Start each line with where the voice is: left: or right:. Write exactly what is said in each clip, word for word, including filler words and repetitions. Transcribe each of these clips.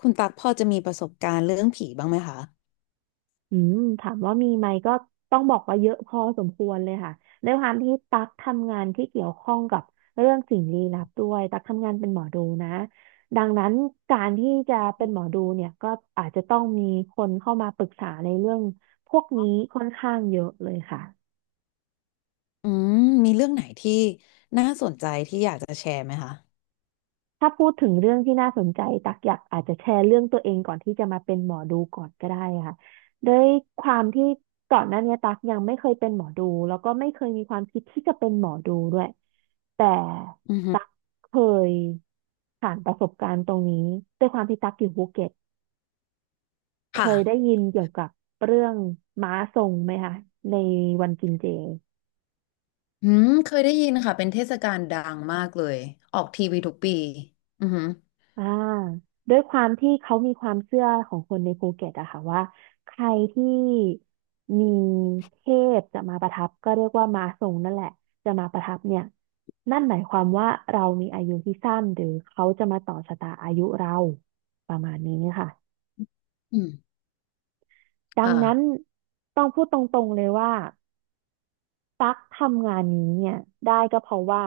left: คุณตักพอจะมีประสบการณ์เรื่องผีบ้างไหมคะ
right: อืมถามว่ามีไหมก็ต้องบอกว่าเยอะพอสมควรเลยค่ะด้วยความที่ตั๊กทำงานที่เกี่ยวข้องกับเรื่องสิ่งลี้ลับด้วยตั๊กทำงานเป็นหมอดูนะดังนั้นการที่จะเป็นหมอดูเนี่ยก็อาจจะต้องมีคนเข้ามาปรึกษาในเรื่องพวกนี้ค่อนข้างเยอะเลยค่ะ
left: อืมมีเรื่องไหนที่น่าสนใจที่อยากจะแชร์ไหมคะ
right: ถ้าพูดถึงเรื่องที่น่าสนใจตักอยากอาจจะแชร์เรื่องตัวเองก่อนที่จะมาเป็นหมอดูก่อนก็ได้ค่ะด้วยความที่ก่อนหน้านี้ตักยังไม่เคยเป็นหมอดูแล้วก็ไม่เคยมีความคิดที่จะเป็นหมอดูด้วยแต่
left: อือฮึ
right: ตักเคยผ่านประสบการณ์ตรงนี้ด้วยความที่ตักอยู่ภูเก็ตเคยได้
left: ค่ะ
right: ยินเกี่ยวกับเรื่องม้าทรงไหมคะในวันกินเจ
left: อืมเคยได้ยินค่ะเป็นเทศกาลดังมากเลย ออกทีวีทุกปีอือหือ
right: อ่าด้วยความที่เขามีความเชื่อของคนในภูเก็ตอะค่ะว่าใครที่มีเทพจะมาประทับก็เรียกว่ามาทรงนั่นแหละจะมาประทับเนี่ยนั่นหมายความว่าเรามีอายุที่สั้นหรือเขาจะมาต่อชะตาอายุเราประมาณนี้ค่ะ
left: อืม
right: ดังนั้น
left: ค่ะ
right: ต้องพูดตรงๆเลยว่าตั๊กทำงานนี้เนี่ยได้ก็เพราะว่า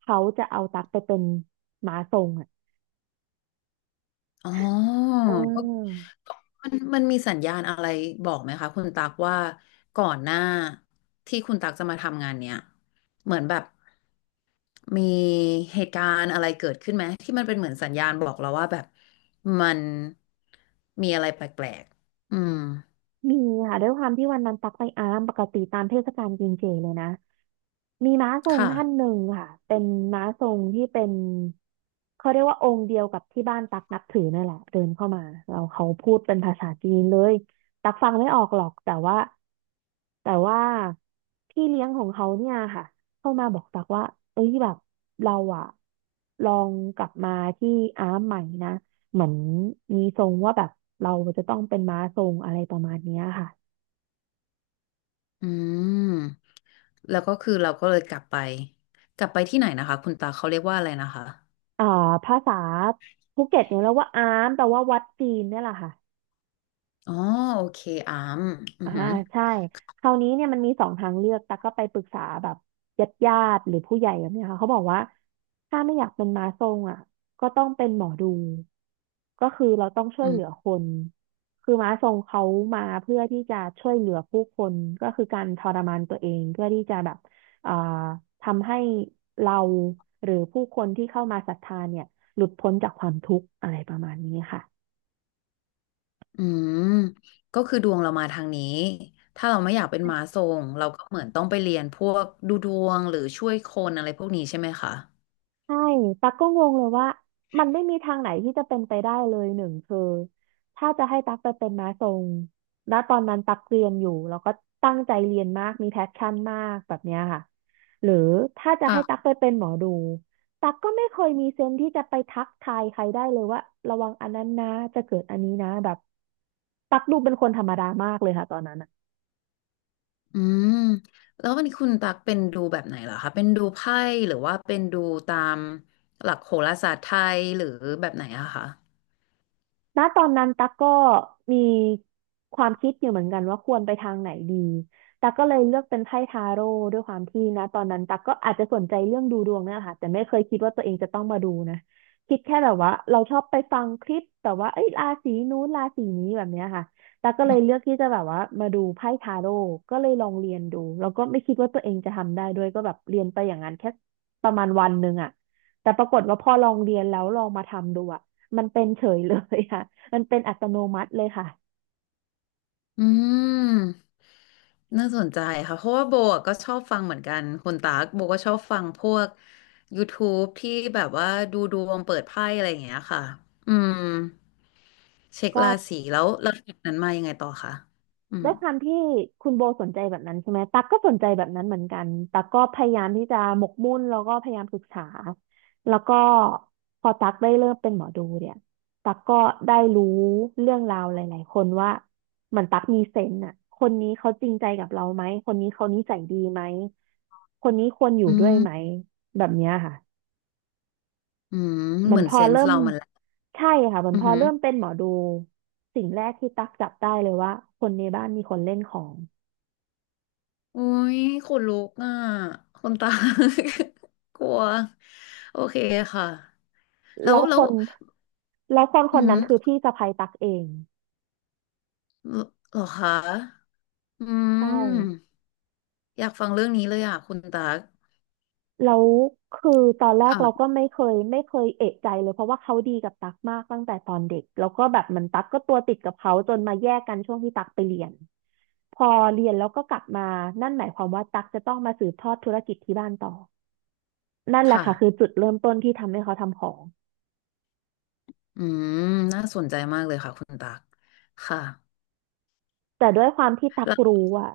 right: เขาจะเอาตั๊กไปเป็นหมาทรงอะ
left: อ๋อ
right: เ
left: ก็
right: ออ
left: มันมันมีสัญญาณอะไรบอกไหมคะ คุณตักว่าก่อนหน้าที่คุณตักจะมาทำงานเนี้ย เหมือนแบบ มีเหตุการณ์อะไรเกิดขึ้นไหมที่มันเป็นเหมือนสัญญาณบอกเราว่าแบบมันมีอะไรแปลกๆอืม
right: มีค่ะด้วยความที่วันนั้นตักไปอารามปกติตามเทศกาลกินเจเลยนะมีม้าทรงท่านห
left: ค่ะ
right: นึ่งค่ะเป็นม้าทรงที่เป็นเขาเรียกว่าองค์เดียวกับที่บ้านตักนับถือนั่นแหละเดินเข้ามาเราเขาพูดเป็นภาษาจีนเลยตักฟังไม่ออกหรอกแต่ว่าแต่ว่าพี่เลี้ยงของเขาเนี่ยค่ะเข้ามาบอกตักว่าเอ้ยแบบเราอะลองกลับมาที่อาร์มใหม่นะ เหมือนมีทรงว่าแบบเราจะต้องเป็นม้าทรงอะไรประมาณเนี้ยค่ะ
left: อืม แล้วก็คือเราก็เลยกลับไปกลับไปที่ไหนนะคะคุณตาเขาเรียกว่าอะไรนะคะ
right: อ่าภาษาภูเก็ตเนี่ยเราว่าอามแปลว่าวัดจีนเนี่ยแหละค่ะ
left: อ๋อโอเคอามอื
right: อ่า
left: อหือ
right: ใช่คราวนี้เนี่ยมันมีสองทางเลือกแต่กก็ไปปรึกษาแบบญาติญาติหรือผู้ใหญ่แบบเนี้ยค่ะเขาบอกว่าถ้าไม่อยากเป็นม้าทรงอ่ะก็ต้องเป็นหมอดูก็คือเราต้องช่ว
left: อื
right: ยเห
left: ม
right: ลือคนคือม้าทรงเขามาเพื่อที่จะช่วยเหลือผู้คนก็คือการทรมานตัวเองเพื่อที่จะแบบอ่าทำให้เราหรือผู้คนที่เข้ามาศรัทธาเนี่ยหลุดพ้นจากความทุกข์อะไรประมาณนี้ค่ะ
left: อืมก็คือดวงเรามาทางนี้ถ้าเราไม่อยากเป็นมาทรงเราก็เหมือนต้องไปเรียนพวกดูดวงหรือช่วยคนอะไรพวกนี้ใช่ไหมคะ
right: ใช่ตั๊กก็งงเลยว่ามันไม่มีทางไหนที่จะเป็นไปได้เลยหนึ่งคือถ้าจะให้ตั๊กไปเป็นม้าทรงแล้วตอนนั้นตั๊กเรียนอยู่แล้วก็ตั้งใจเรียนมากมีแพชชั่นมากแบบเนี้ยค่ะหรือถ้าจะให้ตั๊กไปเป็นหมอดูตั๊กก็ไม่เคยมีเซนส์ที่จะไปทักทายใครได้เลยว่าระวังอันนั้นนะจะเกิดอันนี้นะแบบตั๊กดูเป็นคนธรรมดามากเลยค่ะตอนนั้นอะ
left: อืมแล้ววันนี้คุณตักเป็นดูแบบไหนเหรอคะเป็นดูไพ่หรือว่าเป็นดูตามหลักโหราศาสตร์ไทยหรือแบบไหนอะคะ
right: ณตอนนั้นตั๊กก็มีความคิดอยู่เหมือนกันว่าควรไปทางไหนดีตั๊กก็เลยเลือกเป็นไพ่ทาโร่ด้วยความที่นะตอนนั้นตั๊กก็อาจจะสนใจเรื่องดูดวงเนี่ยแหละค่ะแต่ไม่เคยคิดว่าตัวเองจะต้องมาดูนะคิดแค่แบบว่าเราชอบไปฟังคลิปแต่ว่าเอ้ยราศีนู้นราศีนี้แบบเนี้ยค่ะตั๊กก็เลยเลือกที่จะแบบว่ามาดูไพ่ทาโร่ก็เลยลองเรียนดูแล้วก็ไม่คิดว่าตัวเองจะทำได้ด้วยก็แบบเรียนไปอย่างนั้นแค่ประมาณวันหนึ่งอะแต่ปรากฏว่าพอลองเรียนแล้วลองมาทำดูอะ มันเป็นเฉยเลยค่ะ มันเป็นอัตโนมัติเลยค่ะ
left: อืมน่าสนใจค่ะเพราะว่าโบอะก็ชอบฟังเหมือนกันคุณตากโบก็ชอบฟังพวก ยูทูบ ทบที่แบบว่าดูดวงเปิดไพ่อะไรอย่างเงี้ยค่ะอืมเช็ค
right: ก็
left: ราศีแล้วแล้วจากนั้นมายังไงต่อคะอืม
right: ด้วยความที่คุณโบสนใจแบบนั้นใช่ไหมตั๊กก็สนใจแบบนั้นเหมือนกันตั๊กก็พยายามที่จะหมกมุ่นแล้วก็พยายามศึกษาแล้วก็พอตั๊กได้เริ่มเป็นหมอดูเนี่ยตั๊กก็ได้รู้เรื่องราวหลายๆคนว่าเหมือนตั๊กมีเซนส์อ่ะคนนี้เขาจริงใจกับเราไหมคนนี้เขานิสัยดีไหมคนนี้ควรอ
left: อื
right: ยู่ด้วยไหม
left: ม
right: แบบเนี้ยค่ะ
left: อืม
right: เหมื
left: เห
right: อ
left: มื
right: น
left: อน
right: พอ
left: เซน
right: เริ่
left: ส์
right: ม
left: เรามันแหละ
right: ใช่ค่ะเหมือน
left: อื
right: พอเริ่มเป็
left: ม
right: นหมอดูสิ่งแรกที่ตักจับได้เลยว่าคนในบ้านมีคนเล่นของ
left: อุ้ยขนลุกอ่ะคนตา กลัวโอเคค่ะแล้ว
right: แล้ว
left: แล้
right: ค
left: ว
right: นแล้วคนค
left: อื
right: นนั้นคือ
left: ม
right: พี่สะใภ้ตักเอง
left: เหรอคะอื
right: ใช่
left: มอยากฟังเรื่องนี้เลยอ่ะคุณตาก
right: แล้วคือตอนแรกเราก็
left: ค่ะ
right: ไม่เคยไม่เคยเอะใจเลยเพราะว่าเขาดีกับตักมากตั้งแต่ตอนเด็กแล้วก็แบบเหมันตักก็ตัวติดกับเขาจนมาแยกกันช่วงที่ตักไปเรียนพอเรียนแล้วก็กลับมานั่นหมายความว่าตักจะต้องมาสืบทอดธุรกิจที่บ้านต่อนั่น
left: ค
right: แหละค่ะคือ
left: ่ะ
right: จุดเริ่มต้นที่ทำให้เขาทำของ
left: อืมน่าสนใจมากเลยค่ะคุณตากค่ะ
right: แต่ด้วยความที่ตัก
left: แล้ว
right: รู้อ่ะ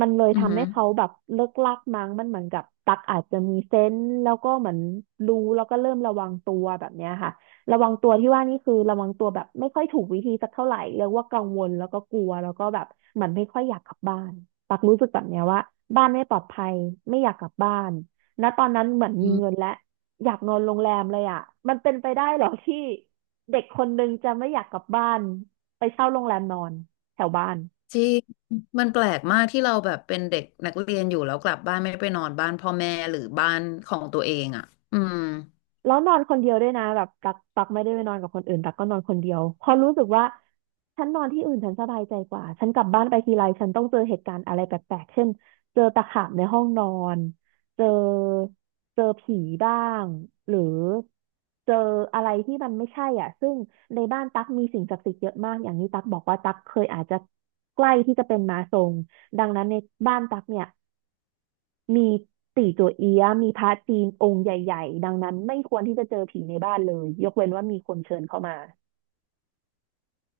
right: มันเลย
left: อืม
right: ทำให้เขาแบบเลิกลักมั้งมันเหมือนกับตักอาจจะมีเซนส์แล้วก็เหมือนรู้แล้วก็เริ่มระวังตัวแบบเนี้ยค่ะระวังตัวที่ว่านี่คือระวังตัวแบบไม่ค่อยถูกวิธีสักเท่าไหร่เรียกว่ากังวลแล้วก็กลัวแล้วก็แบบเหมือนไม่ค่อยอยากกลับบ้านตักรู้สึกแบบเนี้ยว่าบ้านไม่ปลอดภัยไม่อยากกลับบ้านณตอนนั้นเหมือน
left: อื
right: มีเงิน
left: ม
right: และอยากนอนโรงแรมเลยอ่ะมันเป็นไปได้เหรอที่เด็กคนนึงจะไม่อยากกลับบ้านไปเช่าโรงแรมนอน แถวบ้าน
left: จริงมันแปลกมากที่เราแบบเป็นเด็กนักเรียนอยู่แล้วกลับบ้านไม่ไปนอนบ้านพ่อแม่หรือบ้านของตัวเองอ่ะอืม
right: แล้วนอนคนเดียวด้วยนะแบบตักตักไม่ได้ไปนอนกับคนอื่นตักก็นอนคนเดียวเพอรู้สึกว่าฉันนอนที่อื่นฉันสบายใจกว่าฉันกลับบ้านไปทีไรฉันต้องเจอเหตุการณ์อะไรแปลกๆเช่นเจอตะขาบในห้องนอนเจอเจอผีบ้างหรือเจออะไรที่มันไม่ใช่อ่ะซึ่งในบ้านตักมีสิ่งศักดิ์สิทธิ์เยอะมากอย่างนี้ตักบอกว่าตักเคยอาจจะใกล้ที่จะเป็นม้าทรงดังนั้นในบ้านตักเนี่ย มีตี่จั่วเอี้ยะมีพระจีนองค์ใหญ่ๆดังนั้นไม่ควรที่จะเจอผีในบ้านเลยยกเว้นว่ามีคนเชิญเข้ามา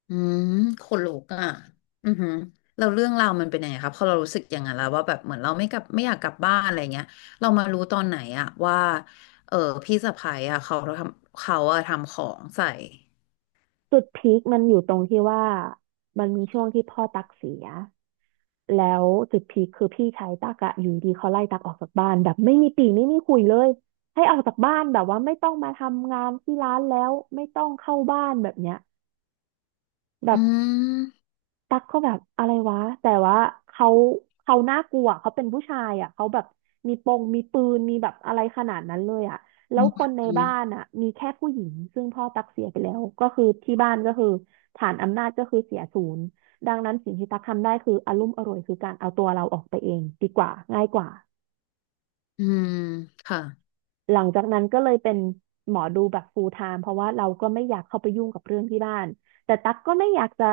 left: อืมขนลุกอ่ะอือหือเราเรื่องราวมันเป็นยังไงครับพอเรารู้สึกอย่างนั้นแล้วว่าแบบเหมือนเราไม่กลับไม่อยากกลับบ้านอะไรเงี้ยเรามารู้ตอนไหนอะว่าเออพี่สะใภ้อะเขาทำเขาอะทำของใส่
right: จุดพีคมันอยู่ตรงที่ว่ามันมีช่วงที่พ่อตั๊กเสียแล้วจุดพีคคือพี่ชายตั๊กอะอยู่ดีเขาไล่ตั๊กออกจากบ้านแบบไม่มีปี่ไม่มีคุยเลยให้ออกจากบ้านแบบว่าไม่ต้องมาทำงานที่ร้านแล้วไม่ต้องเข้าบ้านแบบเนี้ยแบบ
left: อืม
right: ตั๊กก็แบบอะไรวะแต่ว่าเขาเขาน่ากลัวเขาเป็นผู้ชายอ่ะเขาแบบมีปงมีปืนมีแบบอะไรขนาดนั้นเลยอ่ะแล้
left: อื
right: วคนใน
left: ม
right: บ้านอ่ะมีแค่ผู้หญิงซึ่งพ่อตั๊กเสียไปแล้วก็คือที่บ้านก็คือฐานอำนาจก็คือเสียศูนย์ดังนั้นสิ่งที่ตั๊กทำได้คืออารุ่มอร่วยคือการเอาตัวเราออกไปเองดีกว่าง่ายกว่า
left: อืมค่ะ
right: หลังจากนั้นก็เลยเป็นหมอดูแบบ ฟูลไทม์ เพราะว่าเราก็ไม่อยากเข้าไปยุ่งกับเรื่องที่บ้าน แต่ตั๊กก็ไม่อยากจะ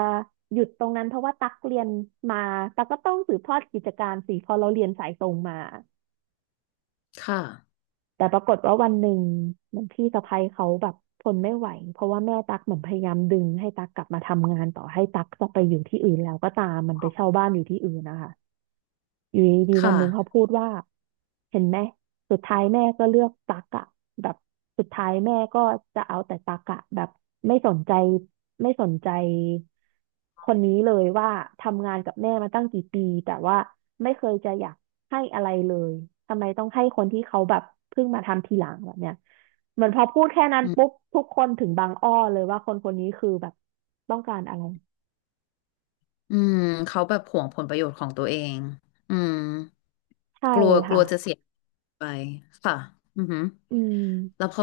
right: หยุดตรงนั้นเพราะว่าตั๊กเรียนมาตั๊กก็ต้องสืบทอดกิจการสิเพอเราเรียนสายตรงมา
left: ค่ะ
right: แต่ปรากฏว่าวันหนึ่งเหมือนพี่สะใภ้เขาแบบทนไม่ไหวเพราะว่าแม่ตั๊กเหมือนพยายามดึงให้ตั๊กกลับมาทำงานต่อให้ตั๊กจะไปอยู่ที่อื่นแล้วก็ตามมันไปเช่าบ้านอยู่ที่อื่นนะคะ อยู่ดีๆวัน
left: ค่ะ
right: หนึ่งเขาพูดว่าเห็นไหมสุดท้ายแม่ก็เลือกตักอะแบบสุดท้ายแม่ก็จะเอาแต่ตักอะแบบไม่สนใจไม่สนใจคนนี้เลยว่าทำงานกับแม่มาตั้งกี่ปีแต่ว่าไม่เคยจะอยากให้อะไรเลยทำไมต้องให้คนที่เขาแบบเพิ่งมาทำทีหลังแบบเนี้ยเหมือนพอพูดแค่นั้น
left: อื
right: ปุ๊บ
left: ม
right: ทุกคนถึงบางอ้อเลยว่าคนคนนี้คือแบบต้องการอะไร
left: อืมเขาแบบหวงผลประโยชน์ของตัวเองอืม
right: ใช่
left: กลัวก
right: ค่ะ
left: ลัวจะเสียไปค่ะอือหือ
right: อืม
left: แล้วพอ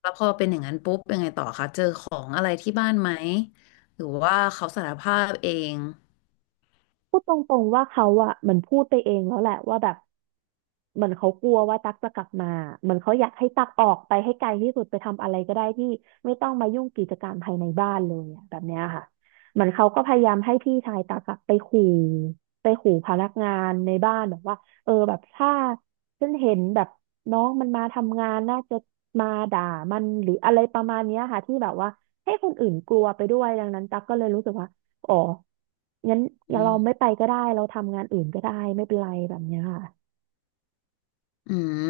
left: แล้วพอเป็นอย่างนั้นปุ๊บยังไงต่อคะเจอของอะไรที่บ้านไหมหรือว่าเขาสารภาพเอง
right: พูดตรงๆว่าเขาอะเหมือนพูดไปเองแล้วแหละว่าแบบเหมือนเขากลัวว่าตั๊กจะกลับมาเหมือนเขาอยากให้ตั๊กออกไปให้ไกลที่สุดไปทำอะไรก็ได้ที่ไม่ต้องมายุ่งกิจการภายในบ้านเลยอะแบบเนี้ยค่ะเหมือนเขาก็พยายามให้พี่ชายตั๊กอะไปขู่ไปขู่พนักงานในบ้านแบบว่าเออแบบถ้าฉันเห็นแบบน้องมันมาทำงานน่าจะมาด่ามันหรืออะไรประมาณเนี้ยค่ะที่แบบว่าให้คนอื่นกลัวไปด้วยดังนั้นตั๊กก็เลยรู้สึกว่า อ๋องั้น
left: อื
right: เรา
left: ม
right: ไม่ไปก็ได้ เราทำงานอื่นก็ได้ไม่เป็นไรแบบเนี้ยค่ะ
left: อืม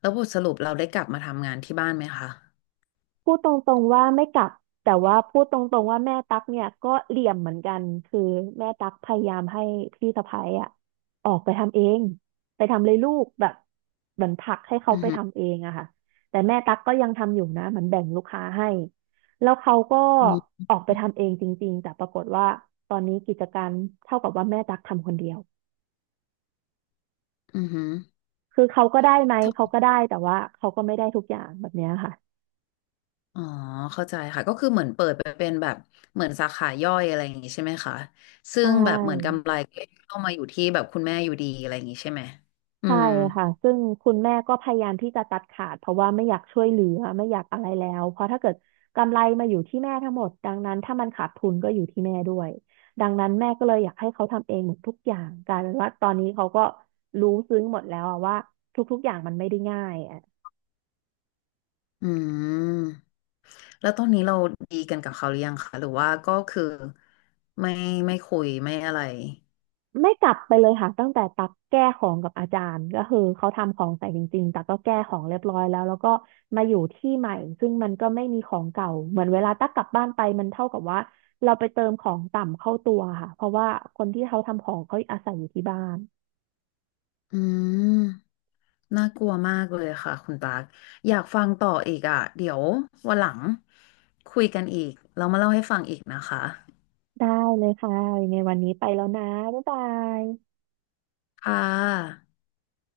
left: แล้วบทสรุปเราได้กลับมาทำงานที่บ้านไหมคะ
right: พูดตรงๆว่าไม่กลับแต่ว่าพูดตรงๆว่าแม่ตั๊กเนี่ยก็เหลี่ยมเหมือนกันคือแม่ตั๊กพยายามให้พี่สะใภ้อะออกไปทำเองไปทำเลยลูกแบบเหมือนผลักให้เขา
left: อือ
right: ไป
left: หือ
right: ทำเองอะค่ะแต่แม่ตั๊กก็ยังทำอยู่นะเหมือนแบ่งลูกค้าให้ แล้วเขาก็
left: อืม
right: ออกไปทำเองจริงๆแต่ปรากฏว่าตอนนี้กิจการเท่ากับว่าแม่ตั๊กทำคนเดียว
left: ออหือ
right: คือเขาก็ได้ไหมเขาก็ได้แต่ว่าเขาก็ไม่ได้ทุกอย่างแบบเนี้ยค่ะ
left: อ๋อเข้าใจค่ะก็คือเหมือนเปิดไปเป็นแบบเหมือนสาขาย่อยอะไรอย่างงี้ใช่ไหมคะซึ่
right: ใช
left: งแบบเหมือน
right: ่
left: กำไรก็เข้ามาอยู่ที่แบบคุณแม่อยู่ดีอะไรอย่างงี้ใช่ไหมอื
right: ใช่
left: ม
right: ค่ะซึ่งคุณแม่ก็พยายามที่จะตัดขาดเพราะว่าไม่อยากช่วยเหลือไม่อยากอะไรแล้วเพราะถ้าเกิดกำไรมาอยู่ที่แม่ทั้งหมดดังนั้นถ้ามันขาดทุนก็อยู่ที่แม่ด้วยดังนั้นแม่ก็เลยอยากให้เขาทำเองหมดทุกอย่างกลายเป็นว่าตอนนี้เขาก็รู้ซึ้งหมดแล้วอะว่าทุกๆอย่างมันไม่ได้ง่าย
left: อืมแล้วตอนนี้เราดีกันกับเขาหรือยังคะหรือว่าก็คือไม่ไม่คุยไม่อะไร
right: ไม่กลับไปเลยค่ะตั้งแต่ตักแก้ของกับอาจารย์ก็คือเขาทำของใส่จริงๆตักก็แก้ของเรียบร้อยแล้วแล้วก็มาอยู่ที่ใหม่ซึ่งมันก็ไม่มีของเก่าเหมือนเวลาตักกลับบ้านไปมันเท่ากับว่าเราไปเติมของต่ำเข้าตัวค่ะเพราะว่าคนที่เขาทำของเขาอาศัยอยู่ที่บ้าน
left: อืมน่ากลัวมากเลยค่ะคุณปาร์คอยากฟังต่ออีกอ่ะเดี๋ยววันหลังคุยกันอีกเรามาเล่าให้ฟังอีกนะคะ
right: ได้เลยค่ะยังไงวันนี้ไปแล้วนะบ๊ายบาย
left: ค่ะ